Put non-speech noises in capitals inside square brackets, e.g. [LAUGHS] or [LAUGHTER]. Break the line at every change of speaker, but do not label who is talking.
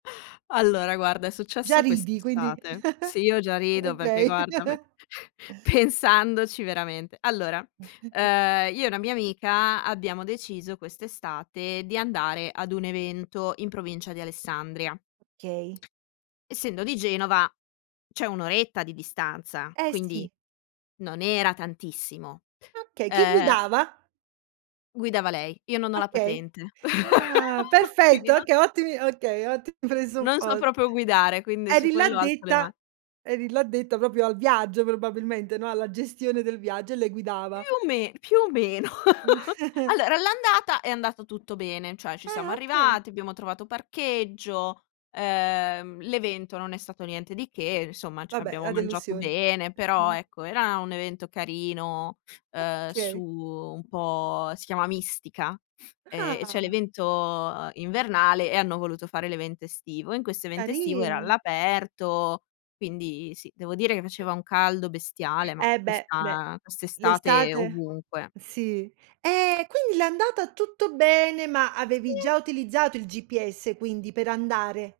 [LAUGHS] Allora guarda è
Già
successo
ridi, quindi
quest'estate. Sì, io già
[LAUGHS]
rido perché,
okay.
guarda, me
[LAUGHS]
[CHUCKLES] pensandoci veramente. Allora,
[CHUCKLES]
uhm, io e una mia amica abbiamo deciso quest'estate di andare ad un evento, in provincia di Alessandria.
Okay.
Essendo di Genova c'è 1 oretta di distanza,
Eh,
quindi
sì.
non era tantissimo.
Okay, chi
Uhm
guidava?
Guidava lei, io non ho la
Okay,
patente,
ah
[LAUGHS] quindi
perfetto,
non
okay, ottimi okay, ottimi
non so
presuppos
proprio guidare, quindi su
Eri
quello alzo le
l'addetta
ma
eri l'addetta proprio al viaggio probabilmente, no, alla gestione del viaggio, e lei
Più
guidava.
o me più o meno. [LAUGHS]
[CHUCKLES]
Allora, all'andata è andato tutto bene, cioè ci siamo
Ah, okay.
arrivati, abbiamo trovato parcheggio, uhm, l'evento non è stato niente di che, insomma c
Vabbè,
abbiamo
la
mangiato
delusione.
bene, però
Mh-mh.
ecco, era un evento carino, uhm, su,
Okay.
un po', si chiama mistica, ehm, e c'è
Ah.
l'evento invernale e hanno voluto fare l'evento estivo. E in questo evento estivo era
Carino.
all'aperto, quindi sì, devo dire che faceva un caldo bestiale, ma
Eh beh, beh,
questa quest'estate
l'estate
ovunque.
sì. Ehm, quindi l'andata tutto bene, ma avevi
Sì
già utilizzato il GPS, quindi, per andare?